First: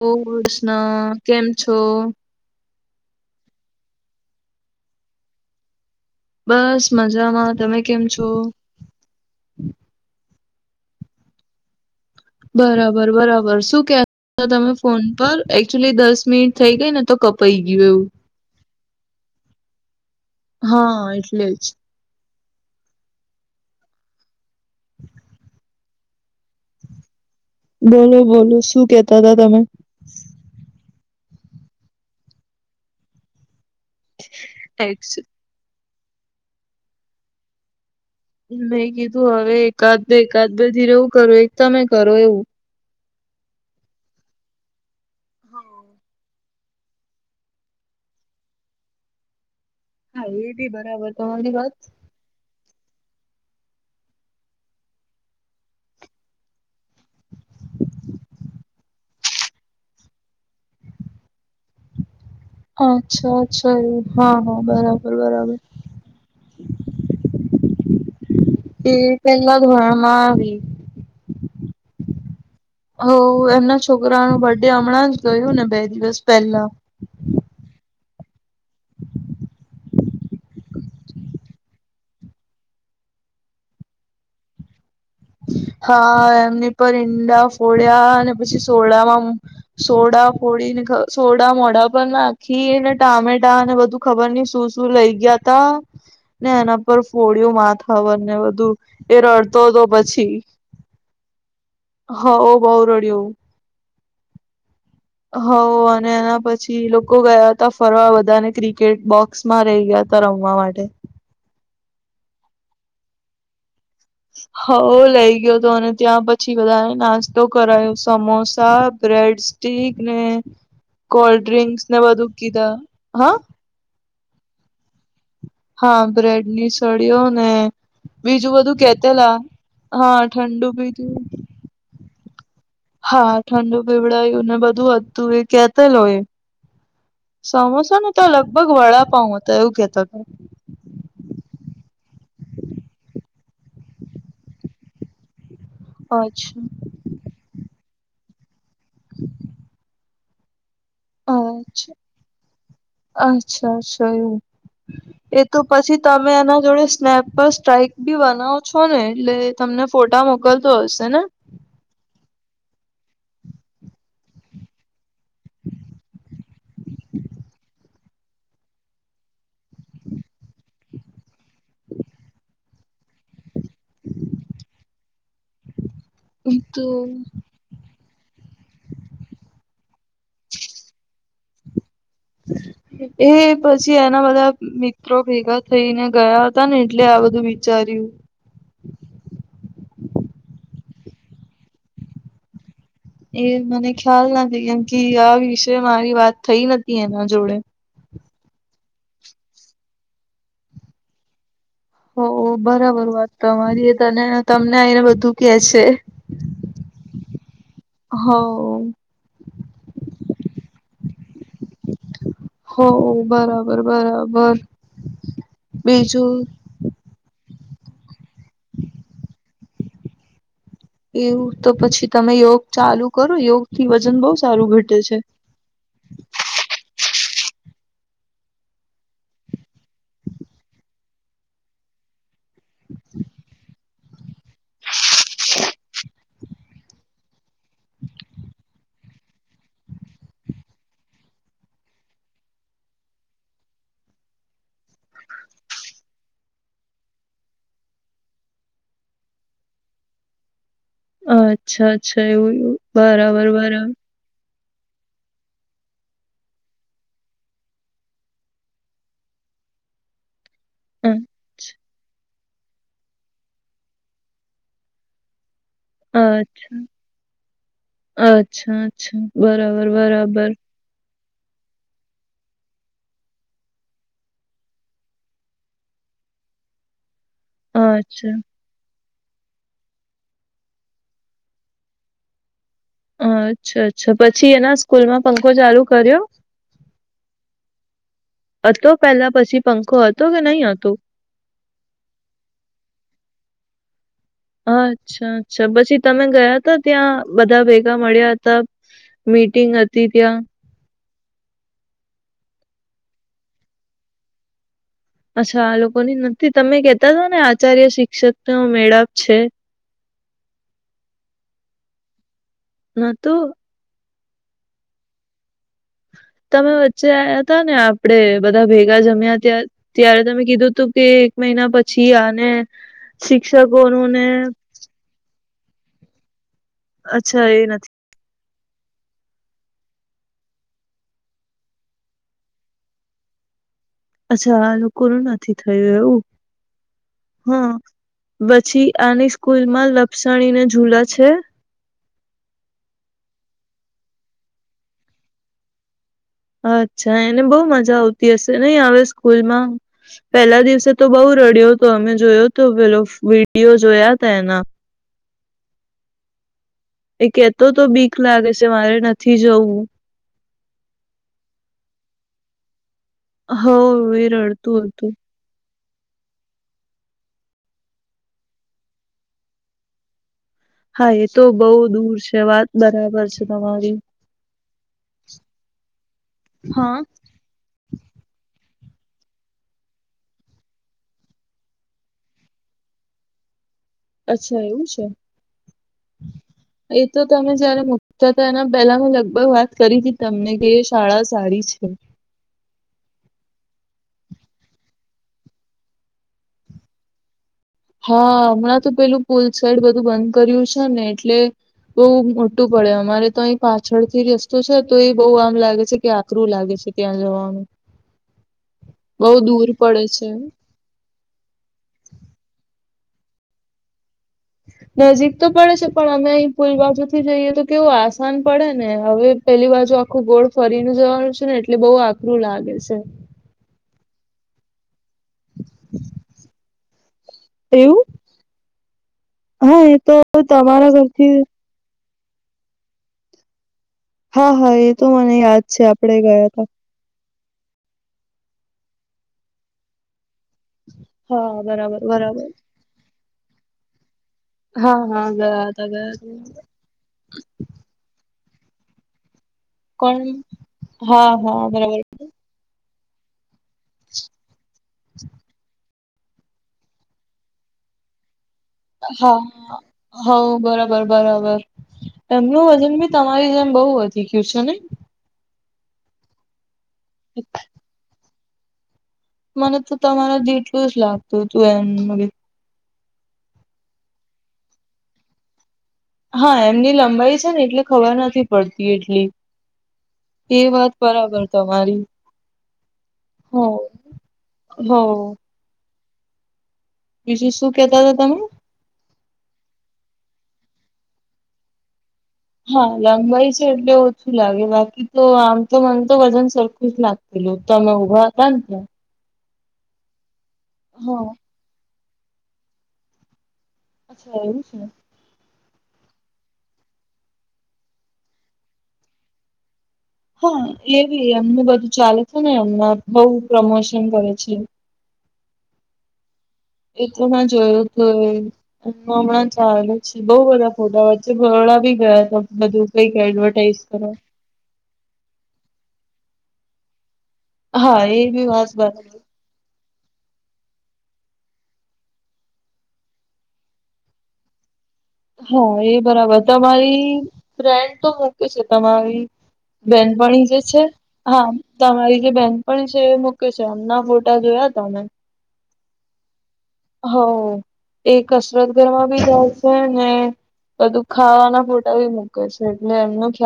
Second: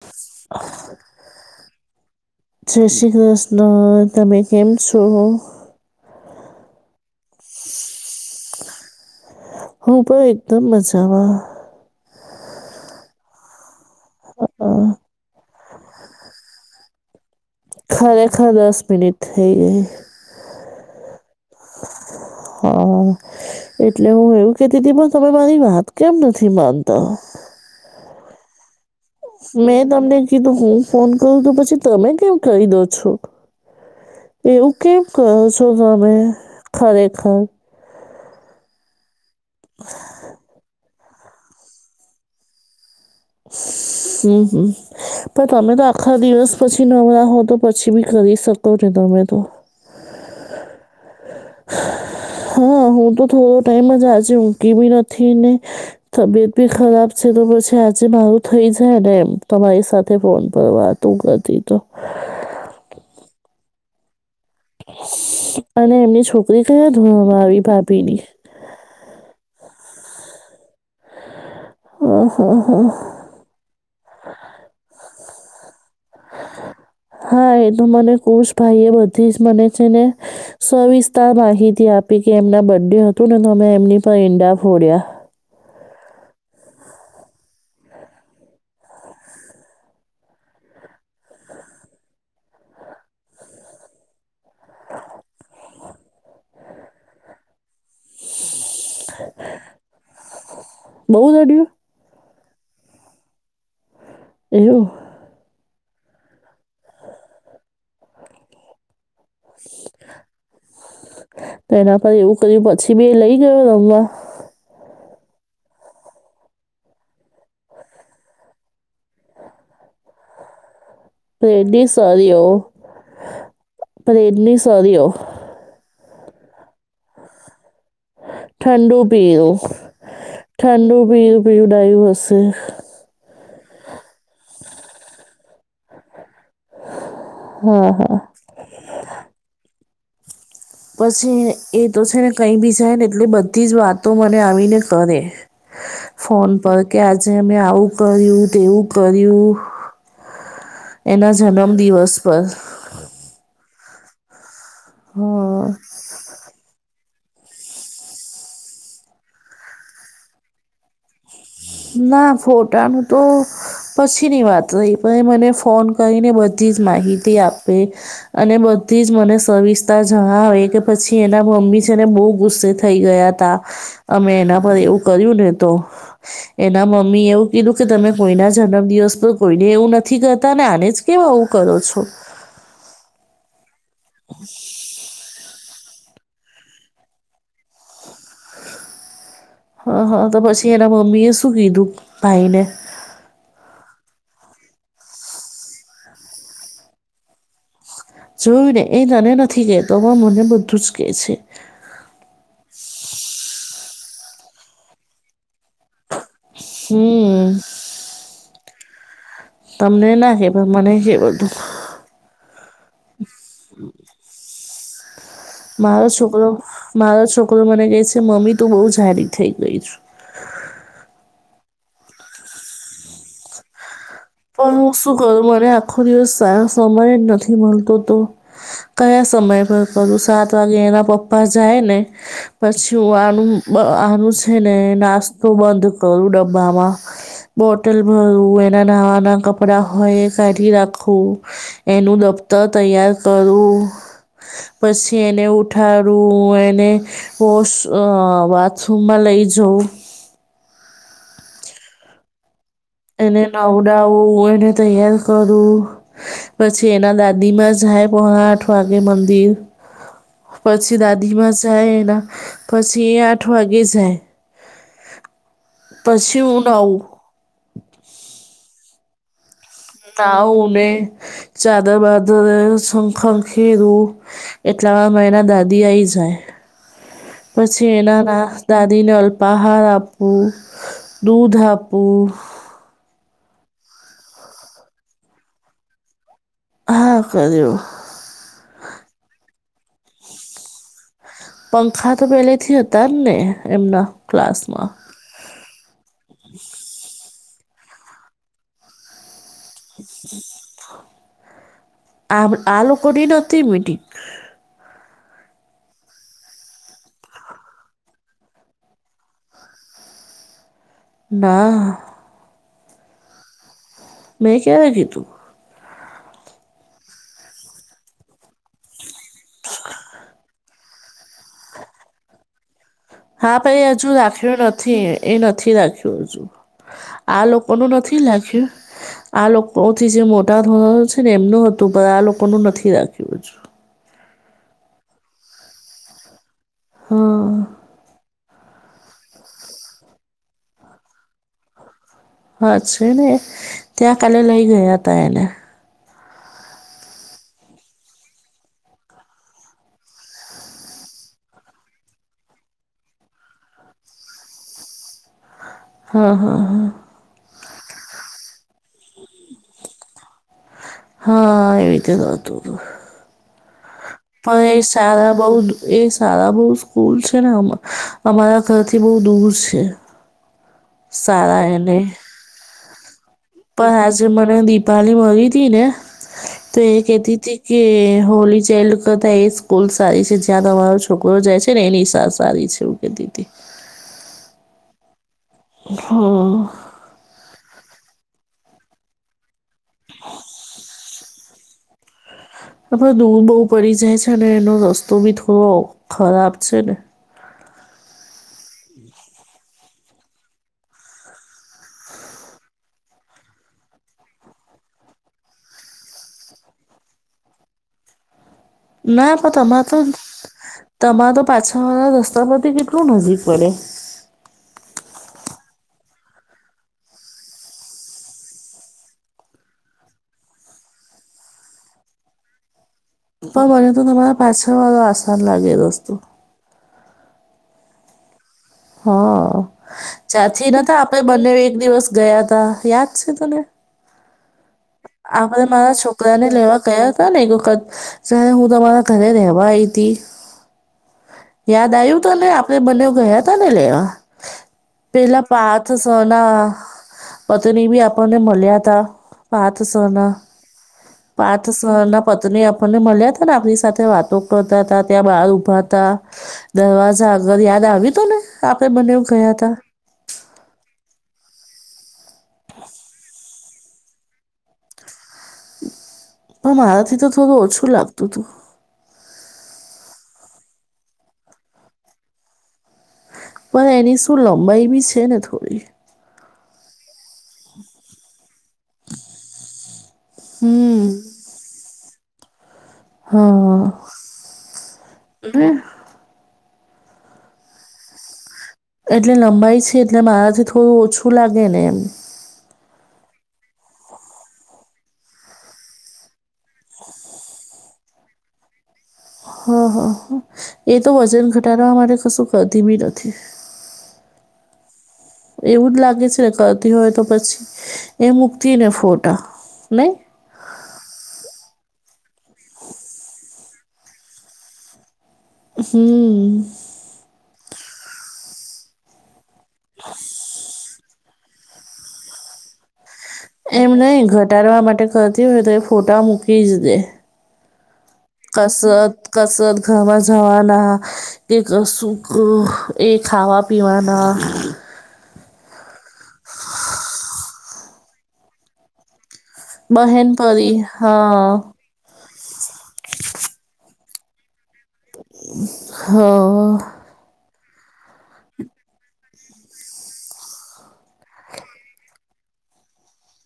ઓ [unintelligible] કેમ છો? જશ્રી કૃષ્ણ તમે કેમ છો? બસ મજામાં, તમે કેમ છો? હું પણ એકદમ મજામાં. બરાબર, બરાબર શું કે તો અ, તમે ફોન પર એકચુલી દસ મિનિટ થઈ ગઈ ને તો કપઈ ગયું એવું. ખરેખર દસ મિનિટ થઈ ગઈ. હા એટલે જ. હા એટલે હું એવું કેતી તી તમે મારી વાત કેમ નથી માનતા. બોલો બોલો શું કેત મેં તમને કીધું હું ફોન કરું તો પછી તમે કેમ કરી દો છો. એવું કેમ એક્સ કરો છો તમે ખરેખર. મે કીધું હવે એકાદ બે એકાદ બે ધીરે હું કરું એક તમે કરો એવું. હમમ હમમ પણ તમે તો આખા દિવસ પછી નવરા હો તો પછી બી કરી શકો ને તમે તો. હા એ બી બરાબર તમારી વાત. હા હું તો થોડો ટાઈમ જ આજે ઊંઘી બી નથી ને તબિયત બી ખરાબ છે તો પછી આજે મારું થઈ જાય ને એમ. તમારી સાથે ફોન પર વાતો કરતી તો. અચ્છા, અચ્છા એ હા, હા બરાબર, બરાબર. અને એમની છોકરી કયા ધોરણમાં આવી ભાભીની? એ પેલા ધોરણમાં આવી. હા હા હા. હોવ એમના છોકરાનો બર્ડે હમણાં જ ગયું ને બે દિવસ પહેલા હા એ તો મને કુશ ભાઈ એ બધી જ મને છે ને સવિસ્તાર માહિતી આપી કે એમના બર્ડે હતું ને તો અમે એમની પર ઈંડા ફોડ્યા. હા એમની પર ઈંડા ફોડ્યા અને પછી સોડામાં સોડા ફોડીને ખ સોડા મોઢા પર નાખીને ટામેટાને બધું ખબર ની શું શું લઇ ગયા તા ને એના પર ફોડયુ માથા પર ને બધું. એ રડતો હતો પછી બહુ રડ્યું હોવ બો રડ્યો. એવું. હોવ અને એના પછી એ લોકો ગયા હતા ફરવા બધાને ક્રિકેટ બોક્સ બોક્સ માં લય ગયા તા રમવા માટે. તો એના પર એવું કર્યું પછી બી લઈ ગયો રમવા. હોવ લઇ ગયો તો અને ત્યાં પછી બધાને નાસ્તો કરાયો સમોસા, બ્રેડસ સ્ટીક ને કોલ્ડ ડ્રિંક્સ બ્રેડની ને બધું કીધા હા. બ્રેડ ની સરીઓ હા બ્રેડ ની સળીઓ ને બીજું બધું ઠંડુ કેતેલા પીયું હા ઠંડુ પીધું. ડાયું હશે. હા ઠંડુ પીવડાયું ને બધું હતું એ કેતો લોએ હા સમોસા ને હા તો લગભગ વડાપાઉ હતા એવું કેતો હતો. પસી એ તો છે ને કઈ બી જાય ને એટલે બધી જ વાતો મને આવીને કરે. હતા ફોન અચ્છા પર કે આજે મે આવું કર્યું, તેવું કર્યું. એના જન્મ અચ્છા દિવસ પર અચ્છા અચ્છા એવું એ તો હા પછી તમે તમે એના જોડે સ્નેપ પર સ્ટ્રાઈક બી બનાવો છો ને એટલે એ તમને ફોટા મોકલતો હશે ને. ના ફોટાનું તો પછી ની વાત હોય પણ એ મને ફોન કરીને બધી જ માહિતી આપે. અને બધી જ મને સવિસ્તાર જણાવે કે પછી એના મમ્મી છે ને બો ગુસ્સે થઈ ગયા તા અમે એના પર એવું કર્યું ને તો તો એના મમ્મી એવું કીધું કે તમે કોઈના જન્મ દિવસ પર કોઈને એવું નથી કરતા ને આને જ કેમ એવું કરો છો. એ પછી એના બધા મિત્ર મિત્રો ભેગા થઈને ગયા તા ને એટલે આ બધું વિચાર્યું. હા હા તો પછી એના મમ્મી એ શું કીધું ભાઈને. એ મને ખ્યાલ નથી કેમ કે આ વિસે મારી વાત થઈ નથી એના જોડે. જોયું ને એ તને નથી કેતો પણ મને બધું જ કેહ છે. હો બરાબર વાત તમારી એ તને તમને આવી ને બધું કેય છે. હું. હવો. તમને ના હે પણ મને કે બઘું. હો બરાબર બરાબર. મારો બીજું છોકરો મારો છોકરો મને કહે છે મમ્મી તું બહુ જાડી થઈ ગઈ છુ. એવું તો પછી તમે યોગ ચાલુ કરો યોગ થી વજન બહુ. સારું પણ હું ઘટે શું છે. કરું મને આખો દિવસ સ સમય નથી મળતો તો. કયા સમય પર કરું સાત વાગે એના પપ્પા જાય ને. પછી હું આનું આનું છે ને નાસ્તો બંધ કરું ડબ્બામાં બોટલ ભરવું એના નાવા ના કપડા હોય એ કાઢી રાખવું. એનું દફતર તૈયાર કરું. પછી એને ઉઠાડું એને. વોશ અ બાથરૂમમાં લઈ જ‌ઉ. અચ્છા અચ્છા એવું એવું. એને નવડાવું એને તૈયાર કરવું. પછી એના દાદી માં જાય પોડા આઠ વાગે મંદિર. પછી દાદીમાં જાય એના પછી એ આઠ વાગે જાય. પછી હું અચ્છા નાવું. અચ્છા અચ્છા બરાબર. બરાબર નાઉને ચાદર બાદર સ ખખેરુ. એટલામાં મા એના દાદી આઈ જાય. [inaudible] [unintelligible] પછી એ ના અચ્છા દાદીને અલ્પાહાર આપવું દૂધ આપવું. અચ્છા અચ્છા પછી એના સ્કૂલમાં પંખો ચાલુ કર્યો. હા કર્યું. હતો પેલા પછી પંખો હતો કે નહી હતો. પંખા તો પેલેથી હતા ને એમના. ક્લાસમાં. અચ્છા અચ્છા પછી તમે ગયા ત ત્યાં. બધા ભેગા મળ્યા હતા મીટિંગ હતી ત્યાં. આ આ લોકો ની નોતી મિટિંગ. અચ્છા આ લોકો ની નથી તમે કેતા હતા ને આચાર્ય શિક્ષક ન મેળાપ છે. ના. ના તો. મે ક્યારેય કિધુ. તમે વચ્ચે આયા હતા ને આપડે બધા ભેગા જમ્યા ત્યાં. ત્યારે તમે કીધું હતું કે એક મહિના પછી આને શિક્ષકો નુંને. છે એ નથી રાખ્યું હજુ આ અચ્છા એ લોકોનું નથી રાખ્યું. આ લોકોથી જે મોટા ઘોરળ છે ને એમનું હતું પણ આ લોકોનું નથી રાખ્યું હજું. અચ્છા આ લોકો નુ નથી થયું એવું હા હા‌. પછી આની સ્કૂલ માં લપસણી ને જુલા છે. હા છે ને ત્યાં કાલે લઈ ગયા હતા એને. અચ્છા એને બહુ મજા આવતી હશે નહી હવે સ્કૂલમાં. પેલા દિવસે તો બઉ રડ્યો હતો અમે જોયો તો પેલો વિડીયો જોયા તા એના. હા હા હા. એ કેતો તો બીક લાગે છે મારે નથી જવું. હા એવી રીતે હતું. હો. પણ સારા. બ‌ઉ એ સારા બહુ સ્કૂલ છે ને હમ અમારા ઘરથી બહુ દૂર છે. હા એ તો સારા બહુ એને દૂર છે વાત બરાબર છે. તમારી પણ આજે મને દિપાળી મળી તી ને તો એ હા કેતી તી. કે હોલી ચાઇલ્ડ કરતા એ સ્કૂલ સારી છે જ્યાં તમારો છોકરો જાય છે ને એની સા સારી છે. [unintelligible] અચ્છા એવું છે. હમ્મ. એ તો તમે જયારે મુકતા હતા એના પહેલા મેં લગભગ વાત કરી હતી તમને કે શાળા સારી છે. આપડે દૂર બહુ પડી જાય છે અને એનો રસ્તો બી થોડો ખરાબ છે ને. હા હમણાં તો પેલું પુલ સાઈડ બધું બંધ કર્યું છે ને એટલે. બઉુ મોટું પડે અમારે તો અહીં પાછળથી રસ્તો છે તો એ બહુ આમ લાગે છે કે આકરું લાગે છે. ત્યાં જવાનું. ના બહુ પણ દૂર તમારે તો પડે છે તમારે તો પાછળ વાળા રસ્તા પરથી કેટલું નજીક પડે. નજીક તો પડે છે પણ અમે અહી પુલ બાજુથી જઈએ તો કેવું આસાન પડે ને હવે. પેલી બાજુ આખું ગોળ ફરીને જવાનું છે ને એટલે બહુ આકરું લાગે છે. પણ મને તો તમારા પાછળ વાળો આસાન લાગે રસ્તો. એવું. હ હા એ તો જ્યાંથી તમારા નતા આપડે ઘરથી બંનેવ એક દિવસ. ગયાતા યાદ છે તને. હા હા એ તો મને યાદ છે આપણે ગયાતા. હ ને એક વખત જ્યારે હું તમારા ઘરે રેવા આઈતિ. હા યાદ બરાબર આયું તને બરાબર આપડે બનેવ ગયાતા ને લેવા. હા હા પેલા ગયા હતા પાર્થ ગયા સર ના હતા પત્ની બી આપણને મળ્યાતા. પાર્થ સર કોણ ના હા હા પાર્થ સર બરાબર ના પત. પત્ની આપણને મળ્યા હતા ને આપણી સાથે વાતો કરતા હતા ત્યાં બાર ઊભા. હતા દરવાજા આગર યાદ આવ્યું તને. હા હ. હવ બરાબર બરાબર એમનું વજન બી તમારી જેમ બહ વધી ગયું છે ને. પણ મારાથી તો થોડું ઓછું લાગતું હતું. મને તો તમારા જેટલું જ લાગતું હતું એમ. પણ એની શું લંબાઈ બી છે ને થોડી. હા એમની લંબાઈ છે ને એટલે ખબર નથી. પડતી એટલી એ વાત હમ બરાબર તમારી. હો હા હો અને. બીજું શું કેતા હતા તમે. એટલે લંબાઈ છે એટલે મારાથી થોડું ઓછું લાગે ને એમ. હા લંબાઈ છે એટલે ઓછું લાગે બાકી તો આમ તો મન તો વજન સરખું જ લાગ. તમે ઉભા હતા ને ત્યાં. હા હા એ તો હા વજન ઘટાડવા મારે કશું કરતી બી નથી. અચ્છા એવું છે. એવું જ લાગે છે ને કરતી હોય તો પછી એ મૂકતી ને ફોટા નહી. હા એવી એમને બધું ચાલે છે ને એમને બહુ પ્રમોશન કરે છે. હમ્મ. એ તો મેં જોયું તું એ. હમણાં ચાલુ જ છે બહુ બધા ફોટા વચ્ચે બરોડા ભી ગયા હતા બધું. કઈક એડવ. એમ નહિ ઘટાડવા માટે કરતી હોય તો એ ફોટા મૂકી જ દે. હા એ બી વાત બરાબર કસત-કસત ઘવા જાવાના કેક શુંખ એ ખાવા પીવાના હ એ બરાબર તમારી ફ્રેન્ડ તો મૂકે છે તમારી. બહેન બેનપણી જે પરી છે હા. તમારી જે બેંનપણી છે એ મૂકે છે એમના ફોટા જોયાતા મેં. હા. હવ એ કસરત કરવા બી જાય છે ને. બધું ખાવાના ફોટા ભી મૂકે છે, એટલે એમનું જ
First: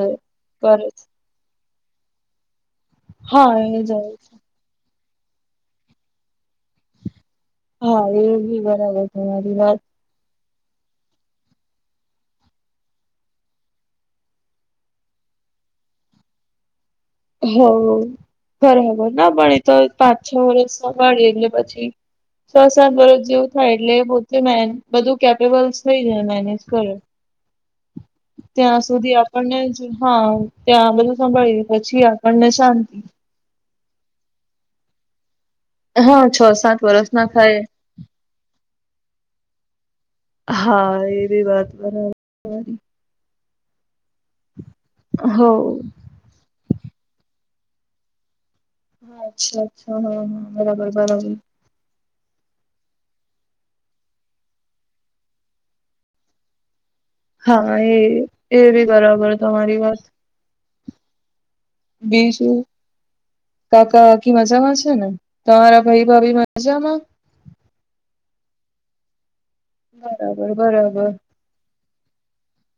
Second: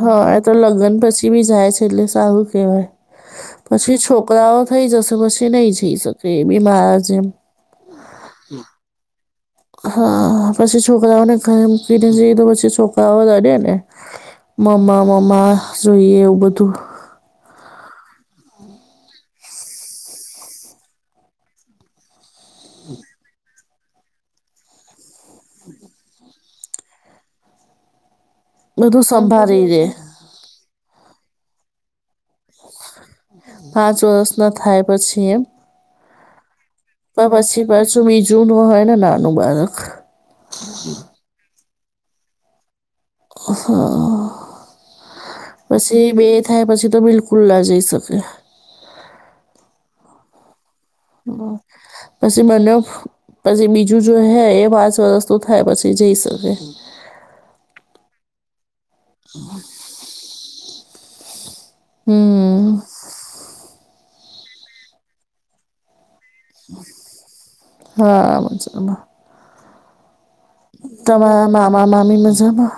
હા એ તો લગન છે પછી બી જાય છે, એટલે સારું કહેવાય. હા એ પછી જાય છે. છોકરાઓ થઈ જશો, પછી નહીં જઈ શકે એ બીમાર જેમ હા, એ બી બરાબર તમારી વાત. હા. પછી છોકરાઓને ઘરે મૂકીને જઈએ તો પછી છોકરાઓ રડે ને. મમ્મા-મમ્મા જોઈએ એવું બધું. હા, બરાબર. ના પણ ઈ તો પાંચ છ વરસ સંભાળીએ એટલે પછી સ સાત વરસ જેવું થાય એટલે પોતે મે બધું કેપેબલ થઈ જાય, એ મેનેજ કરે. ત્યાં બધું સુધી આપણને સંભાળી લે જ, હા, ત્યાં બધું સંભાળી, પછી આપણને શાંતિ. પાંચ વરસ નો થાય પછી એમ? હા, છ સાત વર્ષ ના થાય તો બીજું નો હોય ને નાનું બાળક. હા એ બી વાત બરાબર. હા, હો પછી બે થાય, પછી તો બિલકુલ ના જઈ શકે. હા, અચ્છા-અચ્છા, હા, હા બરાબર-બરાબર. પસી બંનેવ પછી બીજું જો હે એ પાંચ વરસનું થાય પછી જઈ શકે. હા, એ-એ બી બરાબર તમારી વાત. બીજું હમ કાકા કાકી મજામાં છે ને? તમારા ભઈ ભાભી મજામાં? હા મજામાં. બરાબર-બરાબર. મામા-મામી મજામાં?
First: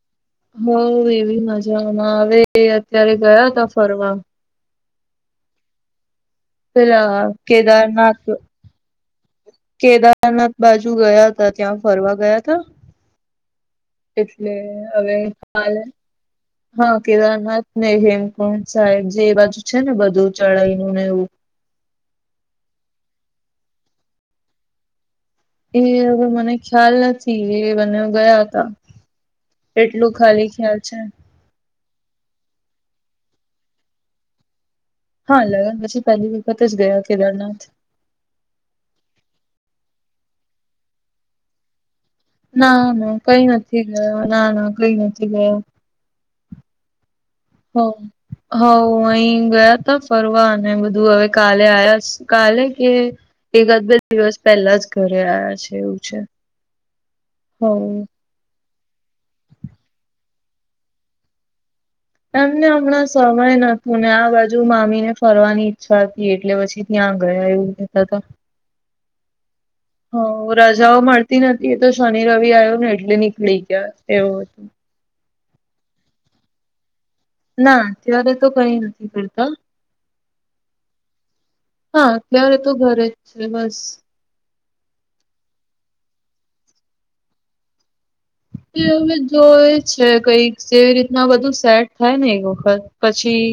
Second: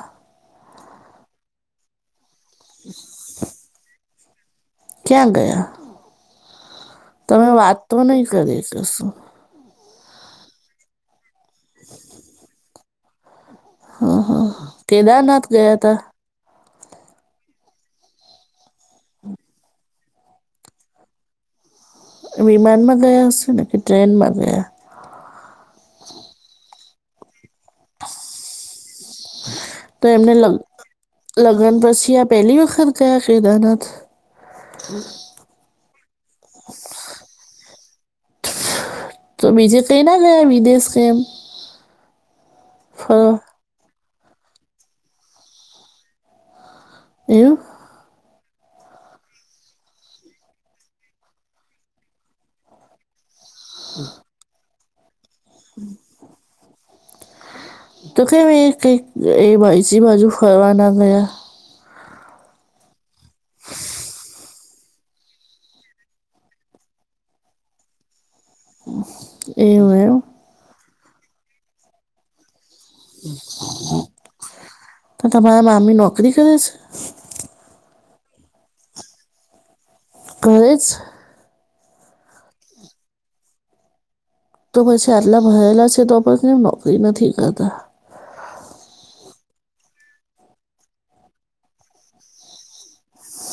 હોવ એ બી મજામાં. હવે એ અત્યારે ગયા તા ફરવા. ક્યાં ગયા? પેલા તમે વાત તો કેદારનાથ નહીં કરી કશું. કેદારનાથ બાજુ ગયા તા, ત્યાં ફરવા ગયા તા. એટલે હવે કેદારનાથ ગયા કાલે હતા હા, કેદારનાથ ને હેમકુંડ સાઈડ, જે એ બાજુ છે ને બધું ચઢાઈ નું ને એવું. વિમાનમાં ગયા હશે, ને કે ટ્રેનમાં ગયા? ઈ હવે મને ખ્યાલ નથી, એ મને ગયા હતા. તો એટલું એમને ખાલી લગ ખ્યાલ છે લગન પછી આ પેલી વખત ગયા કેદારનાથ? હા, લગન પછી પહેલી વખત જ ગયા કેદારનાથ. તો બીજે કઈ ના ગયા વિદેશ કે એમ? ના-ના ફરવા કંઈ નથી ગય, ના-ના કંઈ નથી ગયા. એવું? હો. હોઉં, અહીં ગયા તા ફરવા, અને બધું હવે કાલે આયાસ, કાલે કે એકાદ બે દિવસ પહેલા જ ઘરે આયા છે એવું છે, હોવ. તો કેમ એક એ [unintelligible] બાજુ ફરવા ના ગયા? એમને હમણાં સમય નતું, ને આ બાજુ મામી ને ફરવાની ઈચ્છા હતી, એટલે પછી ત્યાં ગયા એવું કેતા તા. એવું એમ. રજાઓ મળતી નથી, એ તો શનિ રવિ આયો ને એટલે નીકળી ગયા એવો હતું. તો તમારા મામી નોકરી કરે છે? ના, અત્યારે તો કંઈ નથી કરતા હો. કરજ [unintelligible] હા અત્યારે તો ઘરે જ છે. બસ તો પછી આટલા ભરેલા છે તો પણ કેમ નોકરી નથી કરતા હવે જોય છે કઈક જેવી રીતના બધું સેટ થાય ને એક વખત પછી,